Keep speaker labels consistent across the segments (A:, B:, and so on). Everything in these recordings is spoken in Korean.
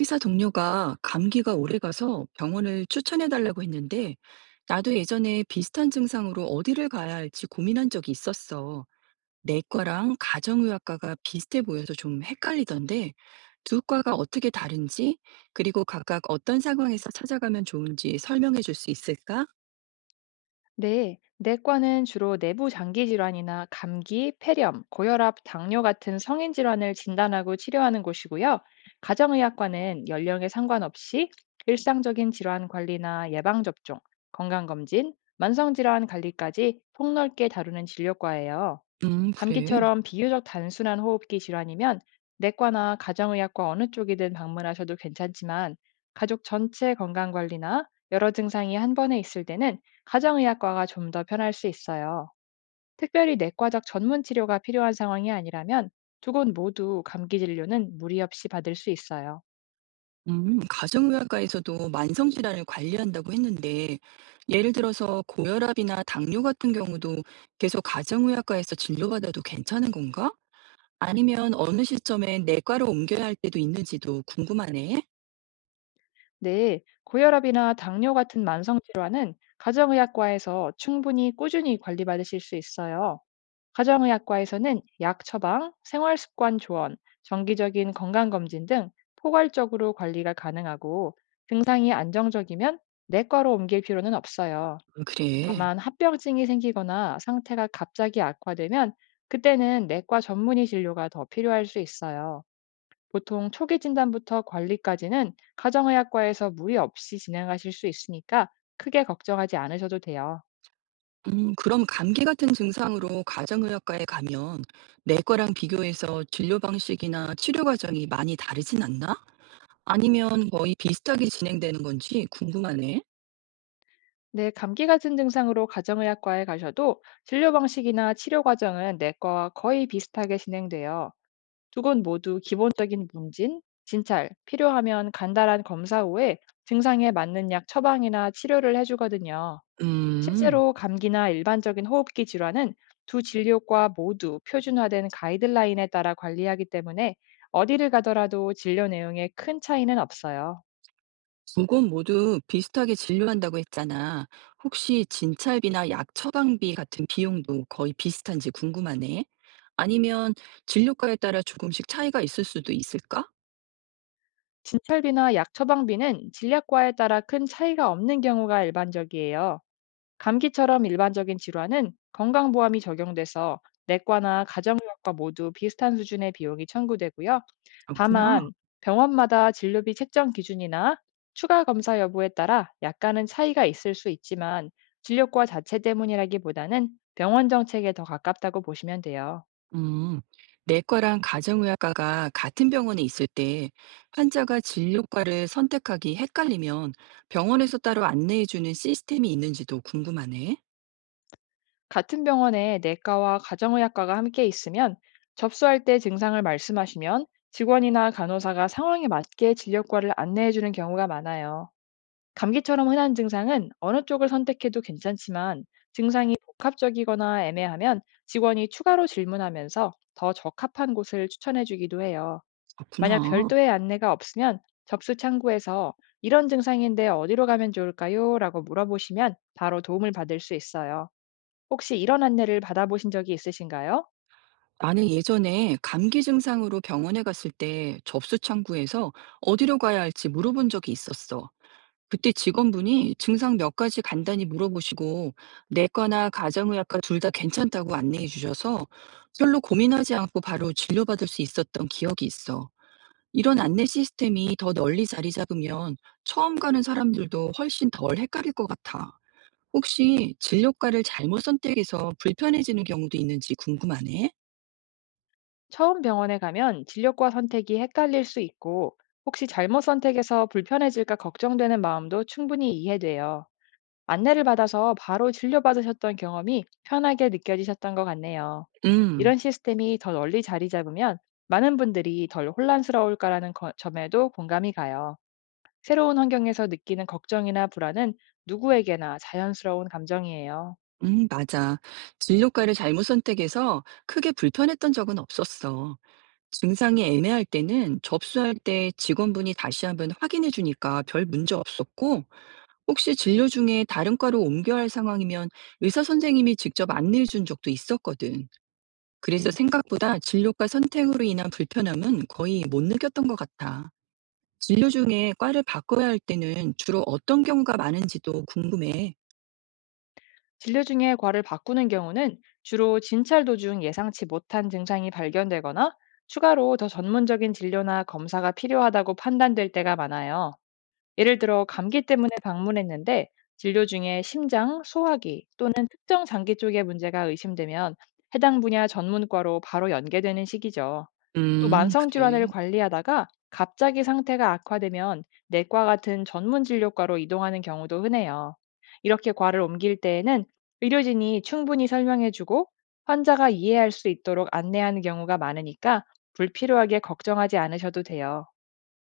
A: 회사 동료가 감기가 오래 가서 병원을 추천해 달라고 했는데, 나도 예전에 비슷한 증상으로 어디를 가야 할지 고민한 적이 있었어. 내과랑 가정의학과가 비슷해 보여서 좀 헷갈리던데, 두 과가 어떻게 다른지, 그리고 각각 어떤 상황에서 찾아가면 좋은지 설명해 줄 수 있을까?
B: 네, 내과는 주로 내부 장기 질환이나 감기, 폐렴, 고혈압, 당뇨 같은 성인 질환을 진단하고 치료하는 곳이고요. 가정의학과는 연령에 상관없이 일상적인 질환 관리나 예방접종, 건강검진, 만성질환 관리까지 폭넓게 다루는 진료과예요.
A: 그래.
B: 감기처럼 비교적 단순한 호흡기 질환이면 내과나 가정의학과 어느 쪽이든 방문하셔도 괜찮지만 가족 전체 건강 관리나 여러 증상이 한 번에 있을 때는 가정의학과가 좀 더 편할 수 있어요. 특별히 내과적 전문 치료가 필요한 상황이 아니라면 두 곳 모두 감기 진료는 무리 없이 받을 수 있어요.
A: 가정의학과에서도 만성질환을 관리한다고 했는데, 예를 들어서 고혈압이나 당뇨 같은 경우도 계속 가정의학과에서 진료받아도 괜찮은 건가? 아니면 어느 시점에 내과로 옮겨야 할 때도 있는지도 궁금하네.
B: 네, 고혈압이나 당뇨 같은 만성 질환은 가정의학과에서 충분히 꾸준히 관리받으실 수 있어요. 가정의학과에서는 약 처방, 생활습관 조언, 정기적인 건강검진 등 포괄적으로 관리가 가능하고 증상이 안정적이면 내과로 옮길 필요는 없어요.
A: 그래.
B: 다만 합병증이 생기거나 상태가 갑자기 악화되면 그때는 내과 전문의 진료가 더 필요할 수 있어요. 보통 초기 진단부터 관리까지는 가정의학과에서 무리 없이 진행하실 수 있으니까 크게 걱정하지 않으셔도 돼요.
A: 그럼 감기 같은 증상으로 가정의학과에 가면 내과랑 비교해서 진료 방식이나 치료 과정이 많이 다르진 않나? 아니면 거의 비슷하게 진행되는 건지 궁금하네.
B: 네, 감기 같은 증상으로 가정의학과에 가셔도 진료 방식이나 치료 과정은 내과와 거의 비슷하게 진행돼요. 두 곳 모두 기본적인 문진, 진찰, 필요하면 간단한 검사 후에 증상에 맞는 약 처방이나 치료를 해주거든요.
A: 음.
B: 실제로 감기나 일반적인 호흡기 질환은 두 진료과 모두 표준화된 가이드라인에 따라 관리하기 때문에 어디를 가더라도 진료 내용에 큰 차이는 없어요.
A: 두건 모두 비슷하게 진료한다고 했잖아. 혹시 진찰비나 약 처방비 같은 비용도 거의 비슷한지 궁금하네. 아니면 진료과에 따라 조금씩 차이가 있을 수도 있을까?
B: 진찰비나 약 처방비는 진료과에 따라 큰 차이가 없는 경우가 일반적이에요. 감기처럼 일반적인 질환은 건강보험이 적용돼서 내과나 가정의학과 모두 비슷한 수준의 비용이 청구되고요.
A: 그렇구나.
B: 다만 병원마다 진료비 책정 기준이나 추가 검사 여부에 따라 약간은 차이가 있을 수 있지만 진료과 자체 때문이라기보다는 병원 정책에 더 가깝다고 보시면 돼요.
A: 음, 내과랑 가정의학과가 같은 병원에 있을 때 환자가 진료과를 선택하기 헷갈리면 병원에서 따로 안내해주는 시스템이 있는지도 궁금하네.
B: 같은 병원에 내과와 가정의학과가 함께 있으면 접수할 때 증상을 말씀하시면 직원이나 간호사가 상황에 맞게 진료과를 안내해 주는 경우가 많아요. 감기처럼 흔한 증상은 어느 쪽을 선택해도 괜찮지만 증상이 복합적이거나 애매하면 직원이 추가로 질문하면서 더 적합한 곳을 추천해 주기도 해요. 만약
A: 그렇구나.
B: 별도의 안내가 없으면 접수 창구에서 "이런 증상인데 어디로 가면 좋을까요? 라고 물어보시면 바로 도움을 받을 수 있어요. 혹시 이런 안내를 받아보신 적이 있으신가요?
A: 나는 예전에 감기 증상으로 병원에 갔을 때 접수 창구에서 어디로 가야 할지 물어본 적이 있었어. 그때 직원분이 증상 몇 가지 간단히 물어보시고 내과나 가정의학과 둘 다 괜찮다고 안내해 주셔서 별로 고민하지 않고 바로 진료받을 수 있었던 기억이 있어. 이런 안내 시스템이 더 널리 자리 잡으면 처음 가는 사람들도 훨씬 덜 헷갈릴 것 같아. 혹시 진료과를 잘못 선택해서 불편해지는 경우도 있는지 궁금하네?
B: 처음 병원에 가면 진료과 선택이 헷갈릴 수 있고, 혹시 잘못 선택해서 불편해질까 걱정되는 마음도 충분히 이해돼요. 안내를 받아서 바로 진료받으셨던 경험이 편하게 느껴지셨던 것 같네요.
A: 음,
B: 이런 시스템이 더 널리 자리 잡으면 많은 분들이 덜 혼란스러울까라는 점에도 공감이 가요. 새로운 환경에서 느끼는 걱정이나 불안은 누구에게나 자연스러운 감정이에요.
A: 맞아. 진료과를 잘못 선택해서 크게 불편했던 적은 없었어. 증상이 애매할 때는 접수할 때 직원분이 다시 한번 확인해 주니까 별 문제 없었고, 혹시 진료 중에 다른 과로 옮겨야 할 상황이면 의사 선생님이 직접 안내해 준 적도 있었거든. 그래서 생각보다 진료과 선택으로 인한 불편함은 거의 못 느꼈던 것 같아. 진료 중에 과를 바꿔야 할 때는 주로 어떤 경우가 많은지도 궁금해.
B: 진료 중에 과를 바꾸는 경우는 주로 진찰 도중 예상치 못한 증상이 발견되거나 추가로 더 전문적인 진료나 검사가 필요하다고 판단될 때가 많아요. 예를 들어 감기 때문에 방문했는데 진료 중에 심장, 소화기 또는 특정 장기 쪽의 문제가 의심되면 해당 분야 전문과로 바로 연계되는 시기죠. 또 만성
A: 그래.
B: 질환을 관리하다가 갑자기 상태가 악화되면 내과 같은 전문 진료과로 이동하는 경우도 흔해요. 이렇게 과를 옮길 때에는 의료진이 충분히 설명해주고 환자가 이해할 수 있도록 안내하는 경우가 많으니까 불필요하게 걱정하지 않으셔도 돼요.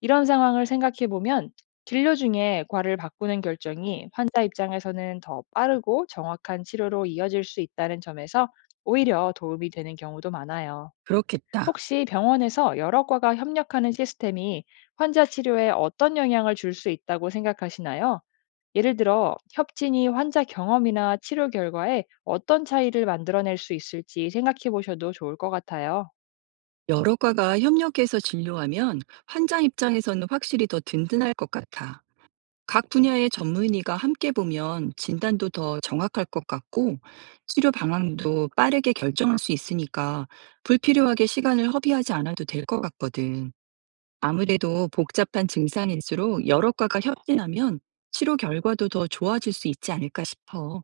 B: 이런 상황을 생각해 보면 진료 중에 과를 바꾸는 결정이 환자 입장에서는 더 빠르고 정확한 치료로 이어질 수 있다는 점에서 오히려 도움이 되는 경우도 많아요.
A: 그렇겠다.
B: 혹시 병원에서 여러 과가 협력하는 시스템이 환자 치료에 어떤 영향을 줄 수 있다고 생각하시나요? 예를 들어, 협진이 환자 경험이나 치료 결과에 어떤 차이를 만들어낼 수 있을지 생각해 보셔도 좋을 것 같아요.
A: 여러 과가 협력해서 진료하면 환자 입장에서는 확실히 더 든든할 것 같아. 각 분야의 전문의가 함께 보면 진단도 더 정확할 것 같고 치료 방향도 빠르게 결정할 수 있으니까 불필요하게 시간을 허비하지 않아도 될 것 같거든. 아무래도 복잡한 증상일수록 여러 과가 협진하면 치료 결과도 더 좋아질 수 있지 않을까 싶어.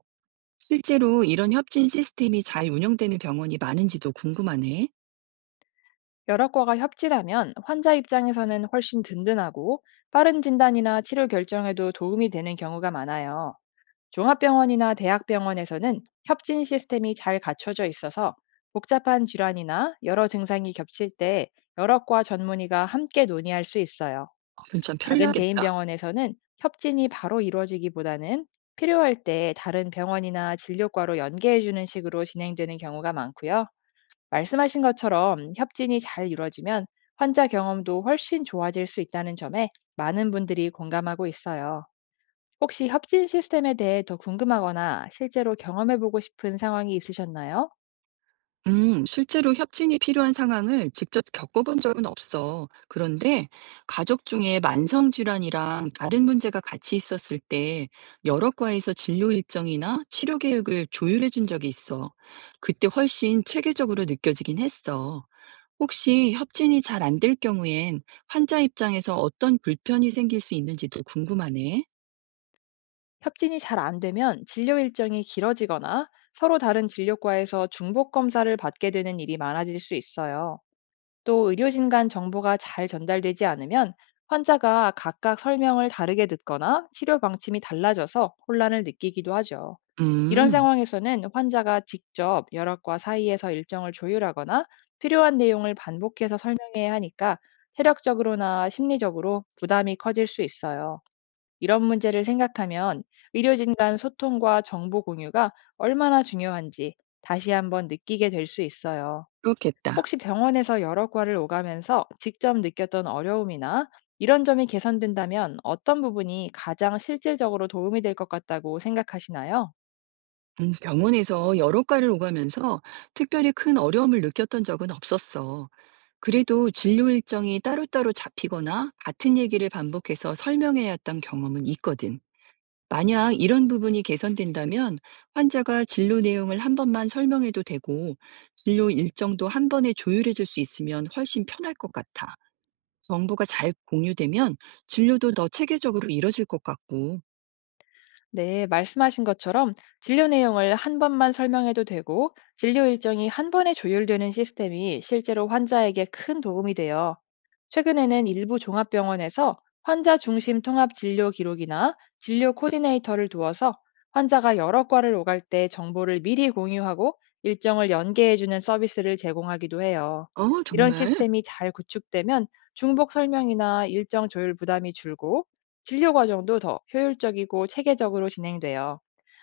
A: 실제로 이런 협진 시스템이 잘 운영되는 병원이 많은지도 궁금하네.
B: 여러 과가 협진하면 환자 입장에서는 훨씬 든든하고 빠른 진단이나 치료 결정에도 도움이 되는 경우가 많아요. 종합병원이나 대학병원에서는 협진 시스템이 잘 갖춰져 있어서 복잡한 질환이나 여러 증상이 겹칠 때 여러 과 전문의가 함께 논의할 수 있어요.
A: 어, 그럼 참
B: 작은 개인
A: 편리하겠다.
B: 병원에서는 협진이 바로 이루어지기보다는 필요할 때 다른 병원이나 진료과로 연계해주는 식으로 진행되는 경우가 많고요. 말씀하신 것처럼 협진이 잘 이루어지면 환자 경험도 훨씬 좋아질 수 있다는 점에 많은 분들이 공감하고 있어요. 혹시 협진 시스템에 대해 더 궁금하거나 실제로 경험해 보고 싶은 상황이 있으셨나요?
A: 실제로 협진이 필요한 상황을 직접 겪어본 적은 없어. 그런데 가족 중에 만성 질환이랑 다른 문제가 같이 있었을 때 여러 과에서 진료 일정이나 치료 계획을 조율해 준 적이 있어. 그때 훨씬 체계적으로 느껴지긴 했어. 혹시 협진이 잘 안 될 경우엔 환자 입장에서 어떤 불편이 생길 수 있는지도 궁금하네.
B: 협진이 잘 안 되면 진료 일정이 길어지거나 서로 다른 진료과에서 중복 검사를 받게 되는 일이 많아질 수 있어요. 또 의료진 간 정보가 잘 전달되지 않으면 환자가 각각 설명을 다르게 듣거나 치료 방침이 달라져서 혼란을 느끼기도 하죠. 이런
A: 음,
B: 상황에서는 환자가 직접 여러과 사이에서 일정을 조율하거나 필요한 내용을 반복해서 설명해야 하니까 체력적으로나 심리적으로 부담이 커질 수 있어요. 이런 문제를 생각하면 의료진 간 소통과 정보 공유가 얼마나 중요한지 다시 한번 느끼게 될 수 있어요.
A: 그렇겠다.
B: 혹시 병원에서 여러 과를 오가면서 직접 느꼈던 어려움이나 이런 점이 개선된다면 어떤 부분이 가장 실질적으로 도움이 될 것 같다고 생각하시나요?
A: 병원에서 여러 과를 오가면서 특별히 큰 어려움을 느꼈던 적은 없었어. 그래도 진료 일정이 따로따로 잡히거나 같은 얘기를 반복해서 설명해야 했던 경험은 있거든. 만약 이런 부분이 개선된다면 환자가 진료 내용을 한 번만 설명해도 되고 진료 일정도 한 번에 조율해 줄 수 있으면 훨씬 편할 것 같아. 정보가 잘 공유되면 진료도 더 체계적으로 이뤄질 것 같고.
B: 네, 말씀하신 것처럼 진료 내용을 한 번만 설명해도 되고 진료 일정이 한 번에 조율되는 시스템이 실제로 환자에게 큰 도움이 돼요. 최근에는 일부 종합병원에서 환자 중심 통합 진료 기록이나 진료 코디네이터를 두어서 환자가 여러 과를 오갈 때 정보를 미리 공유하고 일정을 연계해주는 서비스를 제공하기도 해요.
A: 어
B: 이런
A: 정말?
B: 시스템이 잘 구축되면 중복 설명이나 일정 조율 부담이 줄고 진료 과정도 더 효율적이고 체계적으로 진행돼요.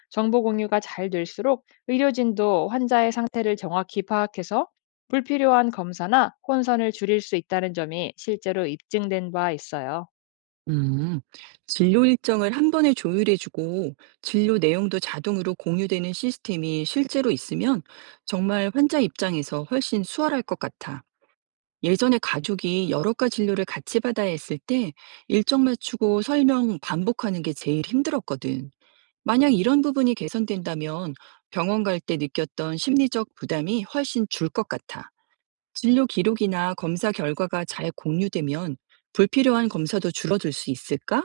B: 정보 공유가 잘 될수록 의료진도 환자의 상태를 정확히 파악해서 불필요한 검사나 혼선을 줄일 수 있다는 점이 실제로 입증된 바 있어요.
A: 음, 진료 일정을 한 번에 조율해주고 진료 내용도 자동으로 공유되는 시스템이 실제로 있으면 정말 환자 입장에서 훨씬 수월할 것 같아. 예전에 가족이 여러 가 진료를 같이 받아야 했을 때 일정 맞추고 설명 반복하는 게 제일 힘들었거든. 만약 이런 부분이 개선된다면 병원 갈 때 느꼈던 심리적 부담이 훨씬 줄 것 같아. 진료 기록이나 검사 결과가 잘 공유되면 불필요한 검사도 줄어들 수 있을까?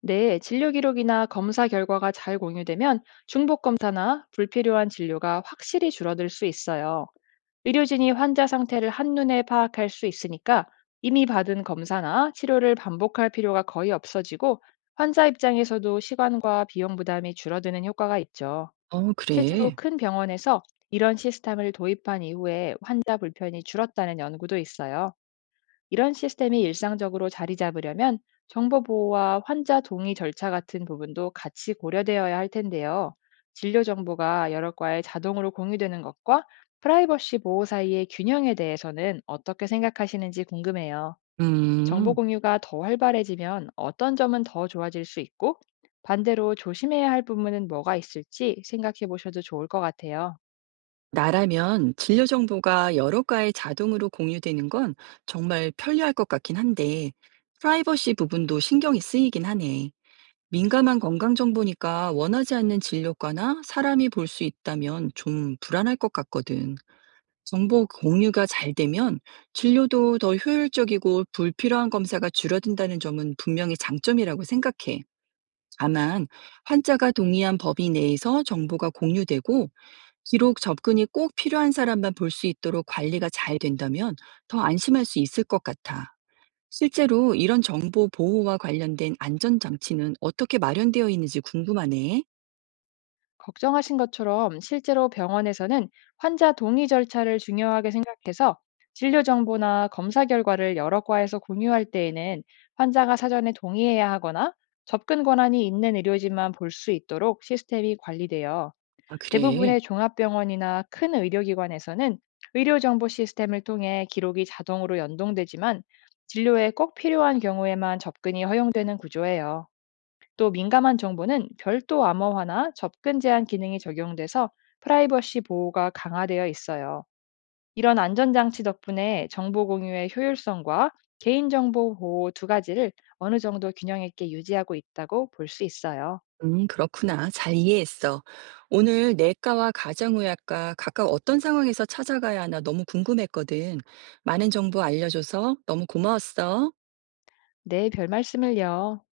B: 네, 진료 기록이나 검사 결과가 잘 공유되면 중복 검사나 불필요한 진료가 확실히 줄어들 수 있어요. 의료진이 환자 상태를 한눈에 파악할 수 있으니까 이미 받은 검사나 치료를 반복할 필요가 거의 없어지고 환자 입장에서도 시간과 비용 부담이 줄어드는 효과가 있죠.
A: 어,
B: 실제로
A: 그래.
B: 큰 병원에서 이런 시스템을 도입한 이후에 환자 불편이 줄었다는 연구도 있어요. 이런 시스템이 일상적으로 자리 잡으려면 정보 보호와 환자 동의 절차 같은 부분도 같이 고려되어야 할 텐데요. 진료 정보가 여러 과에 자동으로 공유되는 것과 프라이버시 보호 사이의 균형에 대해서는 어떻게 생각하시는지 궁금해요. 정보
A: 음,
B: 공유가 더 활발해지면 어떤 점은 더 좋아질 수 있고 반대로 조심해야 할 부분은 뭐가 있을지 생각해 보셔도 좋을 것 같아요.
A: 나라면 진료 정보가 여러 과에 자동으로 공유되는 건 정말 편리할 것 같긴 한데, 프라이버시 부분도 신경이 쓰이긴 하네. 민감한 건강 정보니까 원하지 않는 진료과나 사람이 볼 수 있다면 좀 불안할 것 같거든. 정보 공유가 잘 되면 진료도 더 효율적이고 불필요한 검사가 줄어든다는 점은 분명히 장점이라고 생각해. 다만, 환자가 동의한 범위 내에서 정보가 공유되고 기록 접근이 꼭 필요한 사람만 볼 수 있도록 관리가 잘 된다면 더 안심할 수 있을 것 같아. 실제로 이런 정보 보호와 관련된 안전장치는 어떻게 마련되어 있는지 궁금하네.
B: 걱정하신 것처럼 실제로 병원에서는 환자 동의 절차를 중요하게 생각해서 진료 정보나 검사 결과를 여러 과에서 공유할 때에는 환자가 사전에 동의해야 하거나 접근 권한이 있는 의료진만 볼 수 있도록 시스템이 관리되어
A: 아, 그래.
B: 대부분의 종합병원이나 큰 의료기관에서는 의료정보 시스템을 통해 기록이 자동으로 연동되지만 진료에 꼭 필요한 경우에만 접근이 허용되는 구조예요. 또 민감한 정보는 별도 암호화나 접근 제한 기능이 적용돼서 프라이버시 보호가 강화되어 있어요. 이런 안전장치 덕분에 정보 공유의 효율성과 개인정보 보호 두 가지를 어느 정도 균형 있게 유지하고 있다고 볼 수 있어요.
A: 그렇구나. 잘 이해했어. 오늘 내과와 가정의학과 각각 어떤 상황에서 찾아가야 하나 너무 궁금했거든. 많은 정보 알려줘서 너무 고마웠어.
B: 네, 별 말씀을요.